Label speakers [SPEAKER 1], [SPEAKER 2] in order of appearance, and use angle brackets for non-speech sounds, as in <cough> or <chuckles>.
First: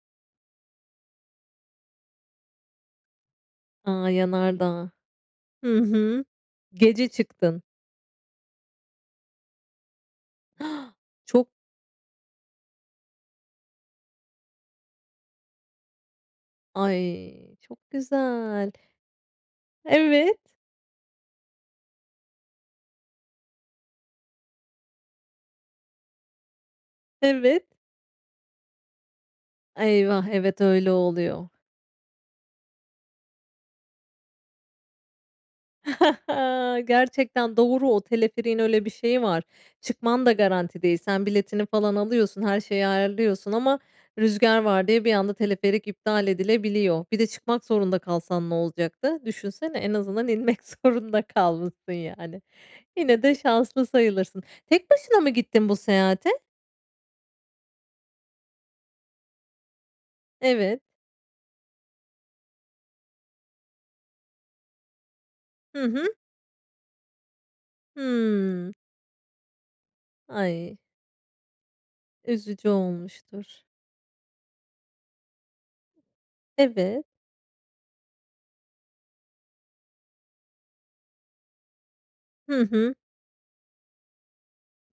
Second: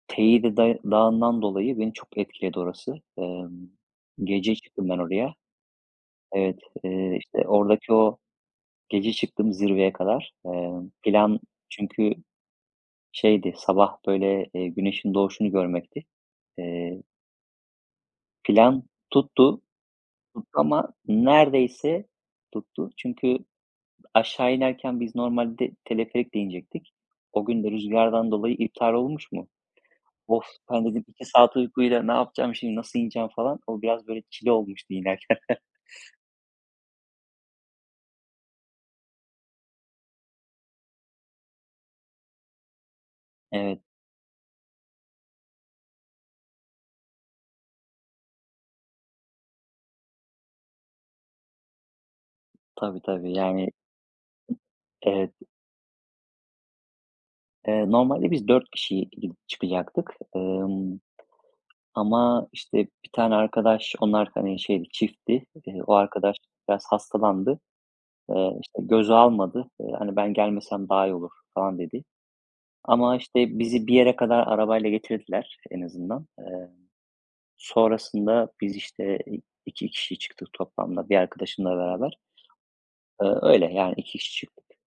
[SPEAKER 1] Teide day Dağı'ndan dolayı beni çok etkiledi orası. Emm,
[SPEAKER 2] A,
[SPEAKER 1] gece çıktım
[SPEAKER 2] yanardağ.
[SPEAKER 1] ben oraya.
[SPEAKER 2] Hı hı.
[SPEAKER 1] Evet,
[SPEAKER 2] Gece
[SPEAKER 1] eee, işte,
[SPEAKER 2] çıktın.
[SPEAKER 1] oradaki o gece çıktım zirveye kadar. Emm,
[SPEAKER 2] Ha.
[SPEAKER 1] plan
[SPEAKER 2] Çok
[SPEAKER 1] çünkü şeydi, sabah böyle, eee, güneşin doğuşunu görmekti. Eee
[SPEAKER 2] Ay, çok güzel.
[SPEAKER 1] Plan tuttu, tuttu
[SPEAKER 2] Evet.
[SPEAKER 1] ama neredeyse tuttu. Çünkü aşağı inerken biz normalde teleferikle inecektik. O gün
[SPEAKER 2] Evet.
[SPEAKER 1] de rüzgardan dolayı iptal olmuş mu?
[SPEAKER 2] Eyvah.
[SPEAKER 1] Of
[SPEAKER 2] Evet,
[SPEAKER 1] ben
[SPEAKER 2] öyle
[SPEAKER 1] dedim: "2
[SPEAKER 2] oluyor.
[SPEAKER 1] saat uykuyla ne yapacağım şimdi, nasıl ineceğim?" falan. O biraz böyle çile olmuştu inerken. <chuckles>
[SPEAKER 2] <chuckles> Gerçekten doğru, o teleferiğin öyle bir şeyi var. Çıkman da garanti değil. Sen biletini falan alıyorsun, her şeyi ayarlıyorsun ama
[SPEAKER 1] Evet.
[SPEAKER 2] rüzgâr var diye bir anda teleferik iptal edilebiliyor. Bir de çıkmak zorunda kalsan ne olacaktı? Düşünsene en azından inmek zorunda kalmışsın yani.
[SPEAKER 1] Tabii
[SPEAKER 2] Yine de
[SPEAKER 1] tabii yani,
[SPEAKER 2] şanslı sayılırsın. Tek başına mı
[SPEAKER 1] evet.
[SPEAKER 2] gittin bu seyahate?
[SPEAKER 1] Eee, normalde biz 4 kişi, iii, çıkacaktık,
[SPEAKER 2] Evet.
[SPEAKER 1] ımm ama, işte, 1 tane arkadaş, onlar, hani, şeydi, çiftti. Eee,
[SPEAKER 2] Hı
[SPEAKER 1] o
[SPEAKER 2] hı.
[SPEAKER 1] arkadaş biraz hastalandı. Eee,
[SPEAKER 2] Hımm.
[SPEAKER 1] işte, göze almadı. Eee, hani, ben
[SPEAKER 2] Ay.
[SPEAKER 1] gelmesem daha iyi olur falan dedi
[SPEAKER 2] Üzücü
[SPEAKER 1] ama,
[SPEAKER 2] olmuştur.
[SPEAKER 1] işte, bizi bir yere kadar arabayla getirdiler en azından. Eee,
[SPEAKER 2] Evet.
[SPEAKER 1] sonrasında biz, işte, iii, 2 kişi çıktık toplamda 1 arkadaşımla beraber.
[SPEAKER 2] Hı hı.
[SPEAKER 1] Iıı öyle, yani, 2 kişi çıktık.